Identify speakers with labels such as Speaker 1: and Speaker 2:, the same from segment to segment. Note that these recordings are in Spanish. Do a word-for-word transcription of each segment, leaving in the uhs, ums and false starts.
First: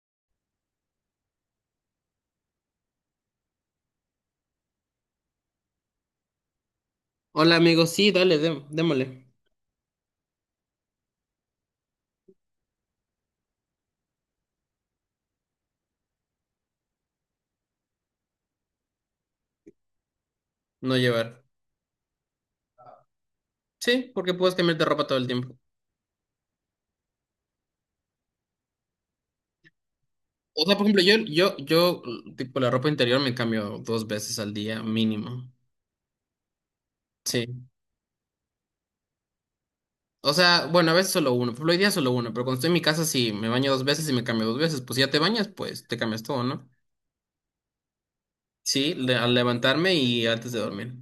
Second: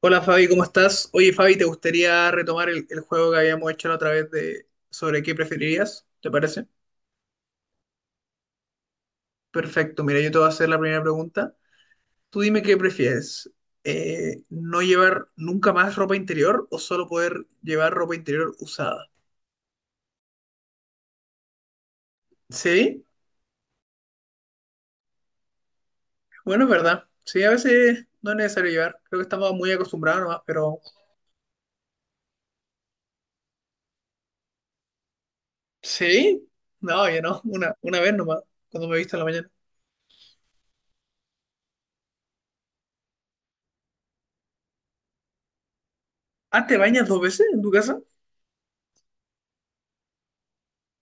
Speaker 1: Hola Fabi, ¿cómo estás? Oye Fabi, ¿te gustaría retomar el, el juego que habíamos hecho la otra vez de sobre qué preferirías? ¿Te parece?
Speaker 2: Hola amigo, sí, dale, dé- démosle.
Speaker 1: Perfecto, mira, yo te voy a hacer la primera pregunta. Tú dime qué prefieres, eh, ¿no llevar nunca más ropa interior o solo poder llevar ropa interior usada?
Speaker 2: No llevar.
Speaker 1: Sí,
Speaker 2: Sí, porque puedes cambiarte de ropa todo el tiempo.
Speaker 1: bueno, es verdad. Sí, a veces no es necesario llevar. Creo que estamos muy acostumbrados nomás,
Speaker 2: O sea,
Speaker 1: pero
Speaker 2: por ejemplo, yo, yo, yo, tipo, la ropa interior me cambio dos veces al día, mínimo.
Speaker 1: sí, no, ya no,
Speaker 2: Sí.
Speaker 1: una, una vez nomás, cuando me he visto en la mañana.
Speaker 2: O sea, bueno, a veces solo uno. Por ejemplo, hoy día solo uno, pero cuando estoy en mi casa sí me baño dos veces y me cambio dos veces. Pues si ya te bañas, pues te cambias todo,
Speaker 1: Ah,
Speaker 2: ¿no?
Speaker 1: ¿te bañas dos veces en tu casa?
Speaker 2: Sí, le- al levantarme y antes de dormir.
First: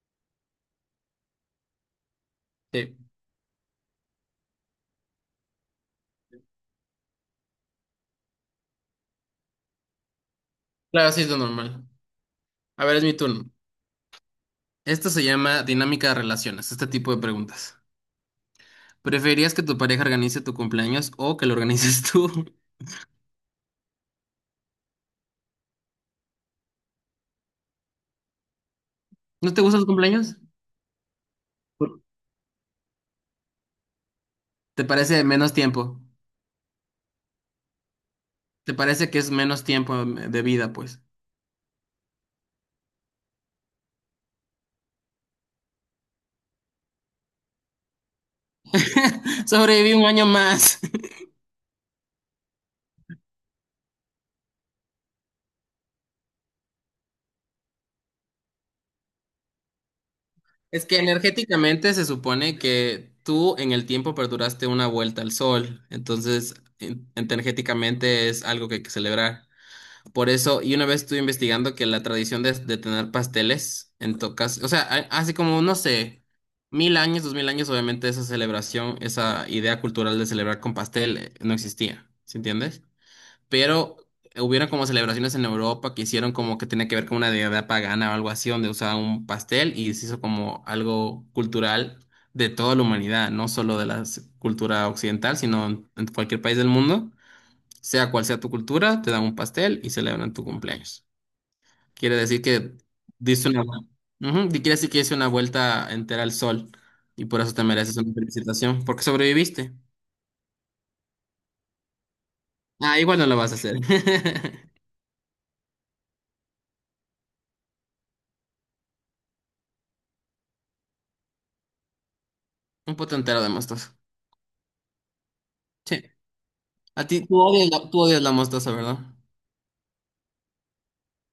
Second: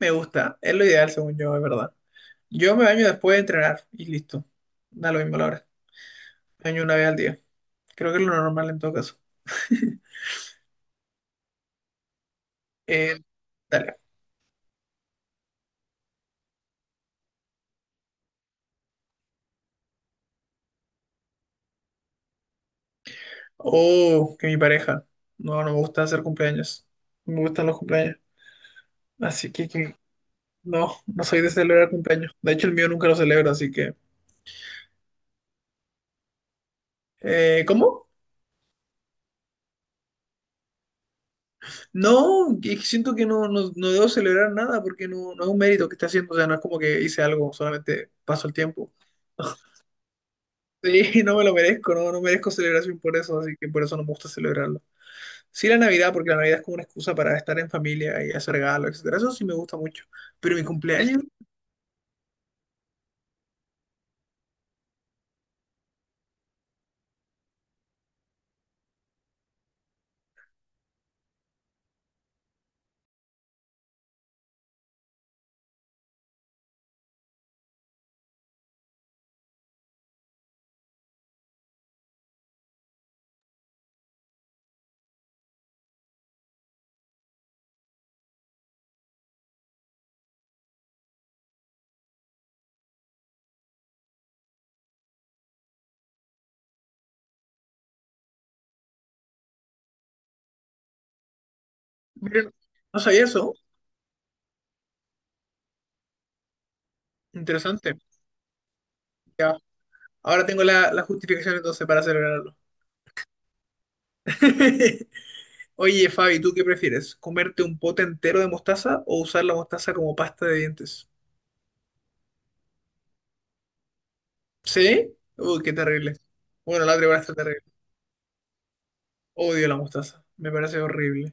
Speaker 1: Me gusta, es lo ideal según yo, es verdad. Yo me
Speaker 2: Sí.
Speaker 1: baño después de entrenar y listo. Da lo mismo la hora. Me baño una vez al día. Creo que es lo normal en todo caso.
Speaker 2: Claro, sí es lo normal. A ver, es mi
Speaker 1: Eh,
Speaker 2: turno.
Speaker 1: Dale.
Speaker 2: Esto se llama dinámica de relaciones, este tipo de preguntas. ¿Preferirías que tu pareja organice tu cumpleaños o que lo organices tú?
Speaker 1: Oh, que mi pareja. No, no me gusta hacer cumpleaños. No me gustan los cumpleaños. Así
Speaker 2: ¿No te
Speaker 1: que,
Speaker 2: gustan los
Speaker 1: que
Speaker 2: cumpleaños?
Speaker 1: no, no soy de celebrar
Speaker 2: Por-
Speaker 1: cumpleaños. De hecho, el mío nunca lo celebro, así que.
Speaker 2: ¿Te parece menos tiempo?
Speaker 1: Eh, ¿cómo?
Speaker 2: ¿Te parece que es menos tiempo eh, de vida, pues?
Speaker 1: No, que siento que no, no, no debo celebrar nada porque no, no es un mérito que esté haciendo. O sea, no es como que hice algo, solamente paso el tiempo.
Speaker 2: Sobreviví un año más.
Speaker 1: Sí, no me lo merezco, no, no merezco celebración por eso, así que por eso no me gusta celebrarlo. Sí la Navidad, porque la Navidad es como una excusa para estar en familia y hacer regalos, etcétera. Eso sí me gusta mucho. Pero mi
Speaker 2: Es que
Speaker 1: cumpleaños,
Speaker 2: energéticamente se supone que tú en el tiempo perduraste una vuelta al sol, entonces en- energéticamente es algo que hay que celebrar. Por eso, y una vez estuve investigando que la tradición de, de tener pasteles en tocas, o sea, a- así como, no sé, mil años, dos mil años, obviamente esa celebración, esa idea cultural de celebrar con pastel eh, no existía, ¿sí entiendes? Pero hubieron como celebraciones en Europa que hicieron como que tenía que ver con una deidad pagana o algo así, donde usaban un pastel y se hizo como algo cultural de toda la humanidad, no solo de la s- cultura occidental, sino en en cualquier país del mundo, sea cual sea tu cultura, te dan un pastel y celebran tu cumpleaños. Quiere decir
Speaker 1: miren,
Speaker 2: que
Speaker 1: no sabía
Speaker 2: diste
Speaker 1: eso.
Speaker 2: una, vu- Ujú, y quiere decir que hice una vuelta entera al sol y por eso te
Speaker 1: Interesante.
Speaker 2: mereces una felicitación, porque
Speaker 1: Ya,
Speaker 2: sobreviviste.
Speaker 1: ahora tengo la, la justificación entonces para celebrarlo.
Speaker 2: Ah, igual no lo vas a hacer.
Speaker 1: Oye, Fabi, ¿tú qué prefieres? ¿Comerte un pote entero de mostaza o usar la mostaza como pasta de dientes?
Speaker 2: Un pote entero de mostaza.
Speaker 1: ¿Sí? Uy, qué
Speaker 2: Sí.
Speaker 1: terrible. Bueno, la
Speaker 2: A
Speaker 1: otra
Speaker 2: ti,
Speaker 1: igual está
Speaker 2: tú
Speaker 1: terrible.
Speaker 2: odias la, tú odias la mostaza, ¿verdad?
Speaker 1: Odio la mostaza. Me parece horrible.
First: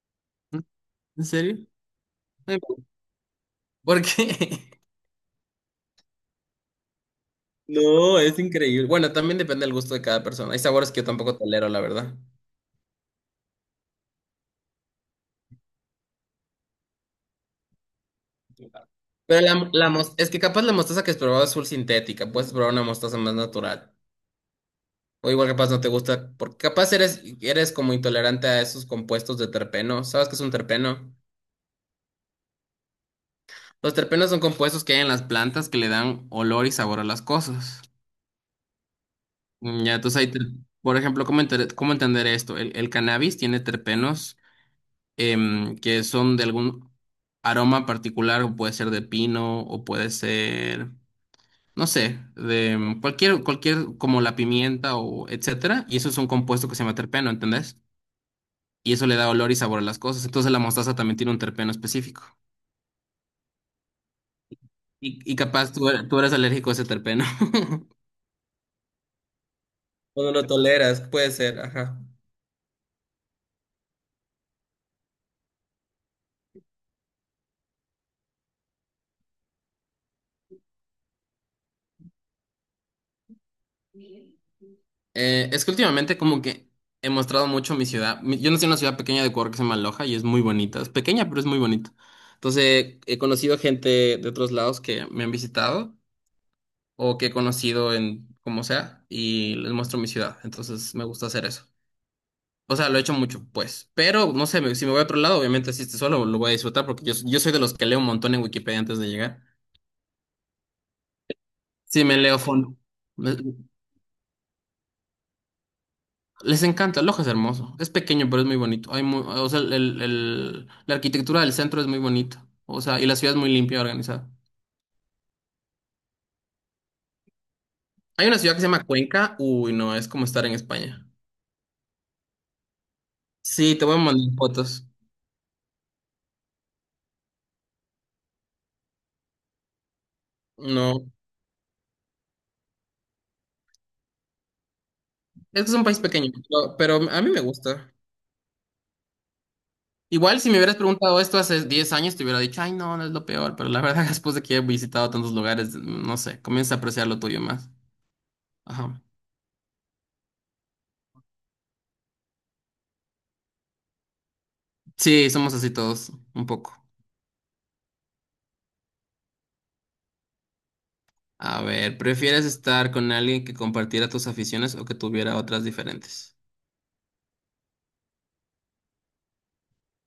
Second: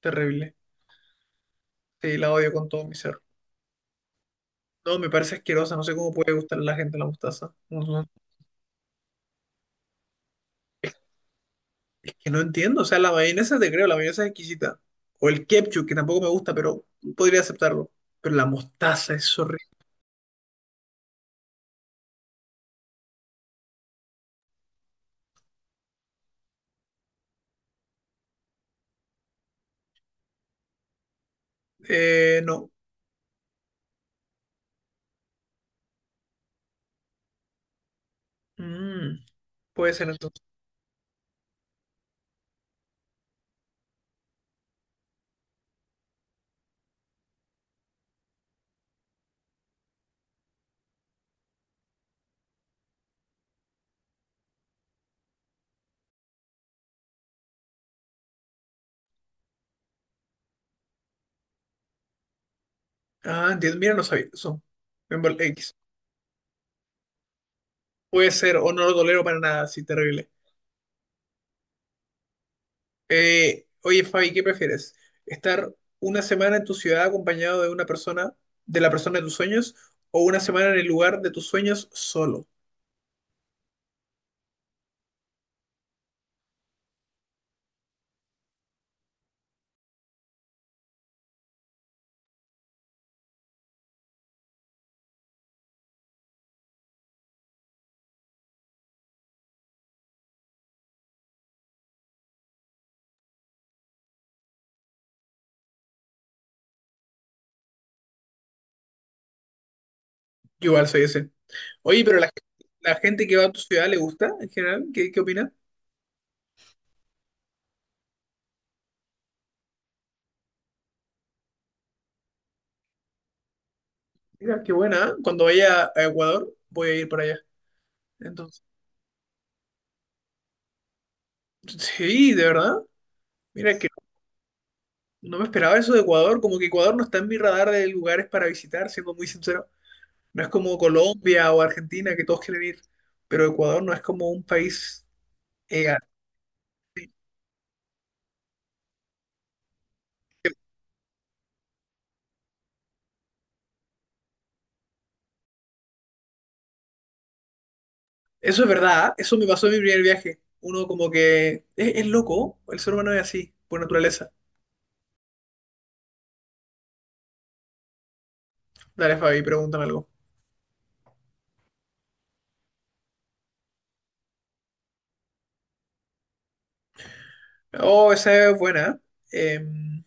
Speaker 1: Terrible.
Speaker 2: ¿Mm? ¿En serio?
Speaker 1: Sí, la odio
Speaker 2: Ay,
Speaker 1: con todo mi ser.
Speaker 2: ¿por qué?
Speaker 1: No, me parece asquerosa, no sé cómo puede gustar a la gente la mostaza. No, no,
Speaker 2: No, es increíble. Bueno, también depende del gusto de cada persona. Hay sabores que yo tampoco tolero, la
Speaker 1: es
Speaker 2: verdad.
Speaker 1: que no entiendo, o sea, la mayonesa te creo, la mayonesa es exquisita. O el ketchup, que tampoco me gusta, pero podría aceptarlo. Pero la mostaza es
Speaker 2: Pero
Speaker 1: horrible.
Speaker 2: la, la mos- es que capaz la mostaza que has probado es full sintética. Puedes probar una mostaza más natural. O igual capaz no te gusta, porque capaz eres, eres como intolerante a esos compuestos de terpeno. ¿Sabes qué es un terpeno?
Speaker 1: Eh, no.
Speaker 2: Los terpenos son compuestos que hay en las plantas que le dan olor y sabor a las cosas.
Speaker 1: Mm,
Speaker 2: Mm,
Speaker 1: Puede
Speaker 2: Ya,
Speaker 1: ser
Speaker 2: entonces ahí, te-
Speaker 1: entonces.
Speaker 2: por ejemplo, ¿cómo, enter- cómo entender esto? El, el cannabis tiene terpenos em, que son de algún aroma particular, o puede ser de pino, o puede ser, no sé, de em, cualquier, cualquier, como la pimienta o etcétera, y eso es un compuesto que se llama terpeno, ¿entendés? Y eso le da olor y sabor a las cosas. Entonces la mostaza también tiene un terpeno específico.
Speaker 1: Ah, entiendo, mira, no sabía eso. Me
Speaker 2: Y, y
Speaker 1: embol-
Speaker 2: capaz
Speaker 1: X.
Speaker 2: tú, er- tú eres alérgico a ese terpeno.
Speaker 1: Puede ser, o no lo tolero para nada, sí,
Speaker 2: O
Speaker 1: terrible.
Speaker 2: no lo toleras, puede ser, ajá.
Speaker 1: Eh, oye, Fabi, ¿qué prefieres? ¿Estar una semana en tu ciudad acompañado de una persona, de la persona de tus sueños, o una semana en el lugar de tus sueños solo?
Speaker 2: Eh, es que últimamente como que he mostrado mucho mi ciudad. Mi- Yo nací en una ciudad pequeña de Ecuador que se llama Loja y es muy bonita. Es pequeña, pero es muy bonita. Entonces he conocido gente de otros lados que me han visitado o que he conocido en como sea y les muestro mi ciudad. Entonces me gusta hacer eso. O sea, lo he hecho mucho, pues. Pero no sé, me- si me voy a otro lado, obviamente si estoy solo lo voy a disfrutar porque yo, yo soy de los que leo un montón en Wikipedia antes de llegar.
Speaker 1: Yo igual soy ese.
Speaker 2: Sí,
Speaker 1: Oye,
Speaker 2: me
Speaker 1: pero la,
Speaker 2: leo
Speaker 1: gen-
Speaker 2: fondo.
Speaker 1: la gente que va a tu ciudad le gusta en general, ¿qué, qué opina?
Speaker 2: Les encanta, Loja es hermoso. Es pequeño, pero es muy bonito. Hay mu- o sea, el- el- el- la arquitectura del centro es muy bonita. O sea, y la ciudad es muy limpia y organizada.
Speaker 1: Mira, qué buena. ¿Eh? Cuando vaya a Ecuador, voy a ir para allá.
Speaker 2: Hay una ciudad que
Speaker 1: Entonces,
Speaker 2: se llama Cuenca. Uy, no, es como estar en España.
Speaker 1: sí, de verdad.
Speaker 2: Sí,
Speaker 1: Mira
Speaker 2: te
Speaker 1: que
Speaker 2: voy a mandar fotos.
Speaker 1: no me esperaba eso de Ecuador, como que Ecuador no está en mi radar de lugares para visitar, siendo muy sincero. No es como
Speaker 2: No.
Speaker 1: Colombia o Argentina, que todos quieren ir, pero Ecuador no es como un país.
Speaker 2: Es que es un
Speaker 1: eh,
Speaker 2: país pequeño, pero, pero a mí me gusta. Igual si me hubieras preguntado esto hace diez años, te hubiera dicho, ay, no, no es lo peor. Pero la verdad, después de que he visitado tantos lugares, no sé, comienza a apreciar lo tuyo más.
Speaker 1: Eso es
Speaker 2: Ajá.
Speaker 1: verdad, ¿eh? Eso me pasó en mi primer viaje. Uno como que es, es loco, el ser humano es así, por naturaleza.
Speaker 2: Sí, somos así todos, un poco.
Speaker 1: Dale, Fabi, pregúntame algo.
Speaker 2: A ver, ¿prefieres estar con alguien que compartiera tus aficiones o que tuviera otras diferentes?
Speaker 1: Oh, esa es buena. Em,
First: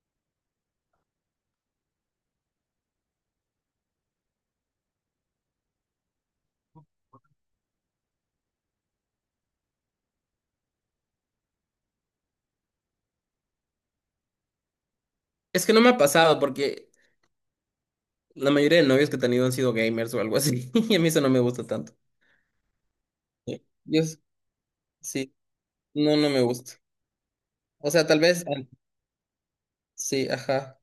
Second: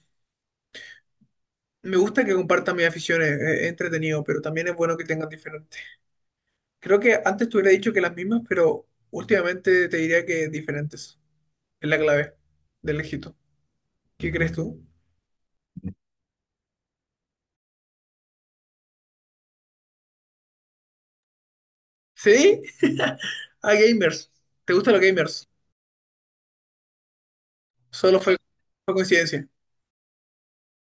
Speaker 1: Me gusta que compartan mis aficiones, es es entretenido, pero también es bueno que tengan diferentes. Creo que antes te hubiera dicho que las mismas, pero últimamente te diría que diferentes. Es la clave del éxito. ¿Qué crees tú?
Speaker 2: Es que no me ha pasado porque la mayoría de novios que he tenido han sido gamers o algo así. Y a mí eso no me gusta tanto.
Speaker 1: ¿Sí?
Speaker 2: Sí.
Speaker 1: A
Speaker 2: Yo s-
Speaker 1: gamers. ¿Te gustan los
Speaker 2: sí,
Speaker 1: gamers?
Speaker 2: no, no me gusta. O sea,
Speaker 1: Solo
Speaker 2: tal
Speaker 1: fue,
Speaker 2: vez, an-
Speaker 1: fue coincidencia,
Speaker 2: sí, ajá.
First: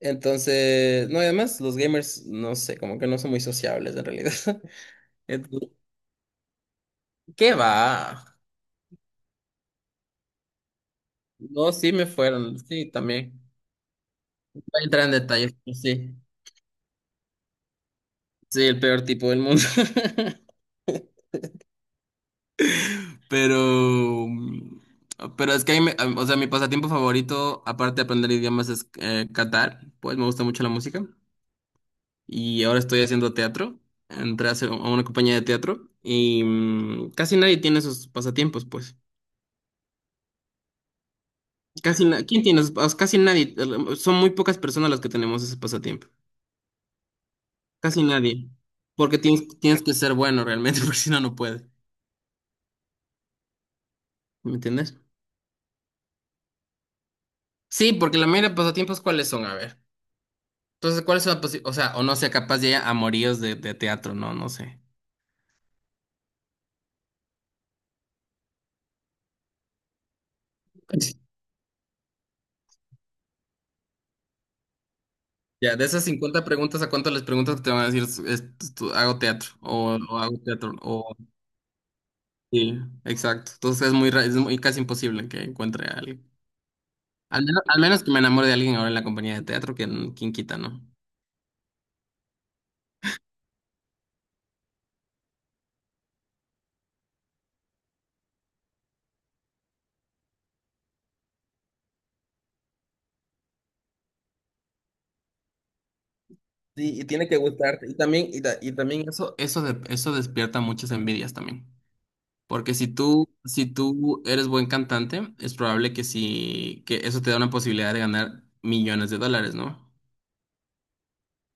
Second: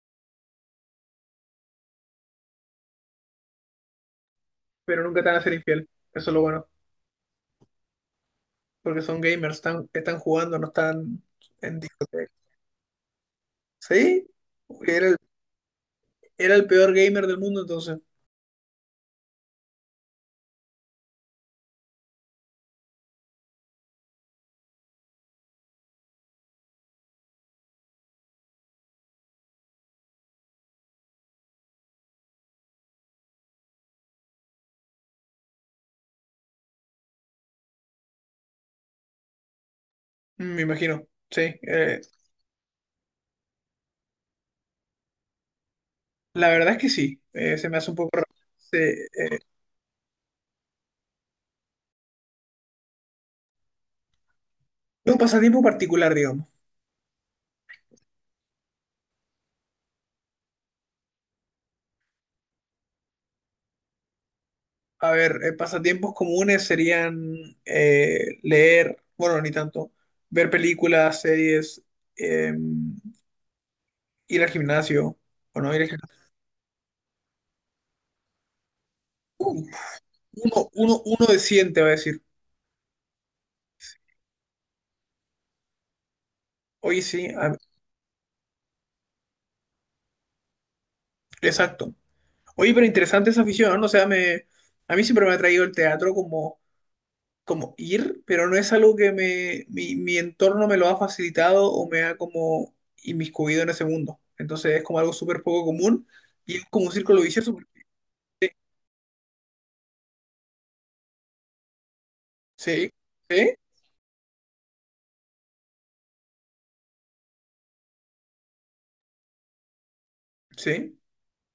Speaker 2: Entonces, no, y además los gamers, no sé, como que no son muy sociables en realidad.
Speaker 1: pero nunca te van a ser
Speaker 2: Entonces,
Speaker 1: infiel. Eso es lo bueno,
Speaker 2: ¿qué va?
Speaker 1: porque son gamers, están, están jugando, no están
Speaker 2: No,
Speaker 1: en
Speaker 2: sí me
Speaker 1: discoteca.
Speaker 2: fueron, sí, también.
Speaker 1: ¿Sí?
Speaker 2: Voy a entrar
Speaker 1: Era
Speaker 2: en
Speaker 1: el,
Speaker 2: detalles, pero sí.
Speaker 1: era el peor gamer del mundo entonces.
Speaker 2: Sí, el peor tipo del mundo. Pero, mm, pero es que, ahí me- o sea, mi pasatiempo favorito, aparte de aprender idiomas, es eh, cantar. Pues me gusta mucho la música. Y ahora estoy haciendo teatro. Entré a, hacer- a una compañía de teatro y mm, casi nadie tiene esos pasatiempos, pues.
Speaker 1: Me imagino, sí. Eh,
Speaker 2: Casi na- ¿quién tiene esos pas- casi nadie? eh, Son muy pocas personas las que tenemos ese pasatiempo.
Speaker 1: la verdad es que sí, eh, se me hace un
Speaker 2: Casi
Speaker 1: poco raro.
Speaker 2: nadie.
Speaker 1: Se-
Speaker 2: Porque
Speaker 1: eh,
Speaker 2: tienes, tienes que ser bueno realmente, porque si no, no puedes. ¿Me entiendes?
Speaker 1: un pasatiempo particular, digamos.
Speaker 2: Sí, porque la mayoría de pasatiempos, ¿cuáles son? A ver. Entonces, ¿cuáles son? Las o sea, o no sé, capaz ya hay amoríos de, de teatro, no, no sé.
Speaker 1: A ver, eh, pasatiempos comunes serían eh, leer, bueno, ni tanto, ver películas, series, eh, ir al gimnasio, o no
Speaker 2: Ya,
Speaker 1: ir
Speaker 2: de
Speaker 1: al
Speaker 2: esas
Speaker 1: gimnasio.
Speaker 2: cincuenta preguntas, ¿a cuántas les preguntas que te van a decir, "Es- es- tú- hago teatro?
Speaker 1: Uh,
Speaker 2: O, o hago
Speaker 1: uno,
Speaker 2: teatro,
Speaker 1: uno,
Speaker 2: o...
Speaker 1: uno de cien te va a decir,
Speaker 2: Sí, exacto. Entonces es muy, ra- es muy casi imposible que encuentre a alguien.
Speaker 1: oye, sí,
Speaker 2: Al
Speaker 1: a-
Speaker 2: menos, al menos que me enamore de alguien ahora en la compañía de teatro, que quien quita, ¿no?
Speaker 1: exacto. Oye, pero interesante esa afición, ¿no? O sea, me, a mí siempre me ha traído el teatro como como ir, pero no es algo que me, mi, mi entorno me lo ha facilitado o me ha como inmiscuido en ese mundo. Entonces es como algo súper poco común y es como un
Speaker 2: Sí, y
Speaker 1: círculo
Speaker 2: tiene que
Speaker 1: vicioso porque
Speaker 2: gustarte. Y también, y, ta- y también eso, eso, de- eso despierta muchas envidias también. Porque si
Speaker 1: sí,
Speaker 2: tú,
Speaker 1: sí, sí,
Speaker 2: si tú eres buen cantante, es probable que sí, que eso te da una posibilidad de ganar millones de dólares, ¿no?
Speaker 1: sí,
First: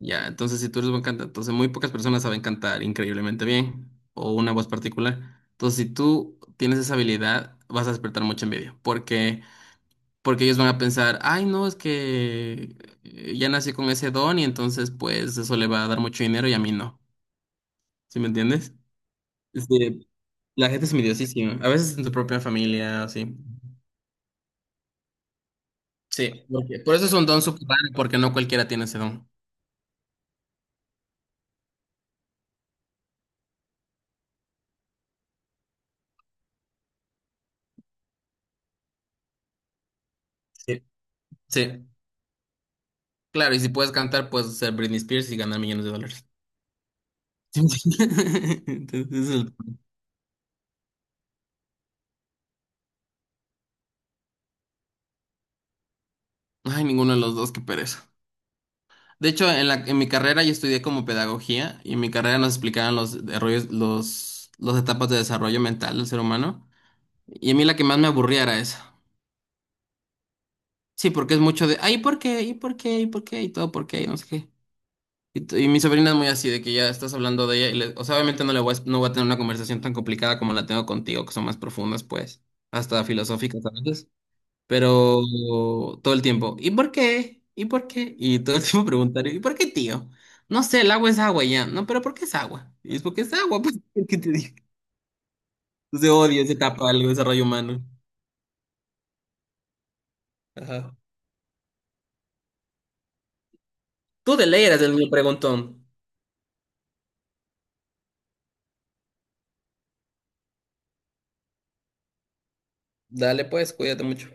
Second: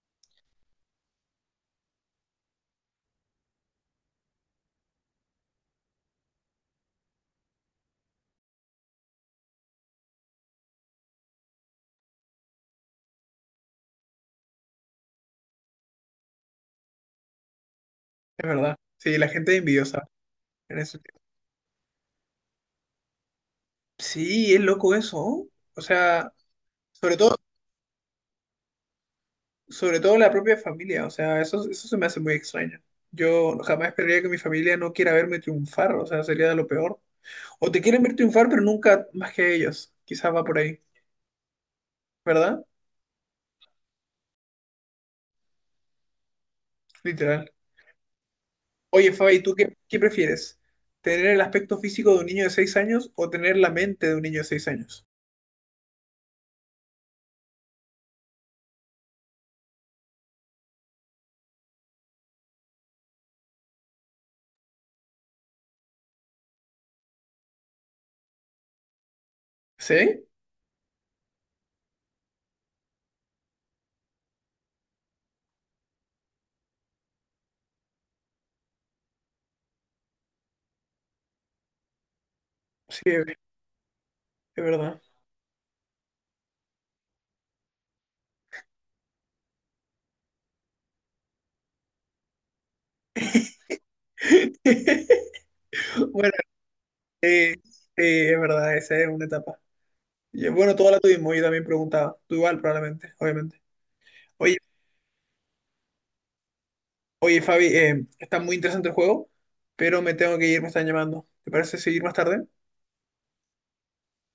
Speaker 2: Ya, entonces si tú eres buen cantante, entonces muy pocas personas saben cantar increíblemente bien o una voz particular. Entonces si tú tienes esa habilidad, vas a despertar mucha envidia, porque porque ellos van a pensar, ay, no, es que eh, ya nací con ese don y entonces pues eso le va a dar mucho dinero y a mí no. ¿Sí me
Speaker 1: es
Speaker 2: entiendes?
Speaker 1: verdad. Sí, la gente es
Speaker 2: Este,
Speaker 1: envidiosa
Speaker 2: la
Speaker 1: en
Speaker 2: gente es
Speaker 1: ese sentido.
Speaker 2: envidiosísima, a veces en tu propia familia, así.
Speaker 1: Sí, es loco eso. O sea,
Speaker 2: Sí, porque- por eso es
Speaker 1: sobre
Speaker 2: un
Speaker 1: todo,
Speaker 2: don súper raro, porque no cualquiera tiene ese don.
Speaker 1: sobre todo la propia familia. O sea, eso, eso se me hace muy extraño. Yo jamás esperaría que mi familia no quiera verme triunfar. O sea, sería de lo peor. O te quieren ver triunfar, pero nunca más que ellos. Quizás va por ahí.
Speaker 2: Sí, sí.
Speaker 1: ¿Verdad?
Speaker 2: Claro, y si puedes cantar, puedes ser Britney Spears y ganar millones de dólares.
Speaker 1: Literal. Oye,
Speaker 2: Entonces,
Speaker 1: Fabi,
Speaker 2: el-
Speaker 1: ¿tú qué, qué prefieres? ¿Tener el aspecto físico de un niño de seis años o tener la mente de un niño de seis años?
Speaker 2: ay, ninguno de los dos, qué pereza. De hecho, en la, en mi carrera yo estudié como pedagogía y en mi carrera nos explicaban los desarrollos, los, las etapas de desarrollo mental del ser humano. Y a mí la que más me aburría era esa.
Speaker 1: ¿Sí?
Speaker 2: Sí, porque es mucho de, ay, ¿por qué? ¿Y por qué? ¿Y por qué? Y todo, ¿por qué? Y no sé qué. Y, t- y mi sobrina es muy así, de que ya estás hablando de ella, y le- o sea, obviamente no le voy a, no voy a tener una conversación tan complicada como la tengo contigo, que son más profundas, pues, hasta
Speaker 1: Sí, es
Speaker 2: filosóficas a veces,
Speaker 1: es verdad.
Speaker 2: pero todo el tiempo, ¿y por qué? ¿Y por qué? Y todo el tiempo preguntar, ¿y por qué, tío? No sé, el agua es agua y ya, no, pero ¿por qué es agua? Y es porque es agua, pues, ¿qué te digo? Entonces
Speaker 1: Bueno,
Speaker 2: odio esa etapa del desarrollo
Speaker 1: eh,
Speaker 2: humano.
Speaker 1: eh, es verdad, esa es una etapa. Y, eh, bueno, toda
Speaker 2: Ajá.
Speaker 1: la tuvimos, yo también preguntaba. Tú igual, probablemente, obviamente.
Speaker 2: Tú de
Speaker 1: Oye,
Speaker 2: ley eres el niño preguntón.
Speaker 1: oye, Fabi, eh, está muy interesante el juego, pero me tengo que ir, me están llamando. ¿Te parece seguir más tarde?
Speaker 2: Dale, pues, cuídate mucho.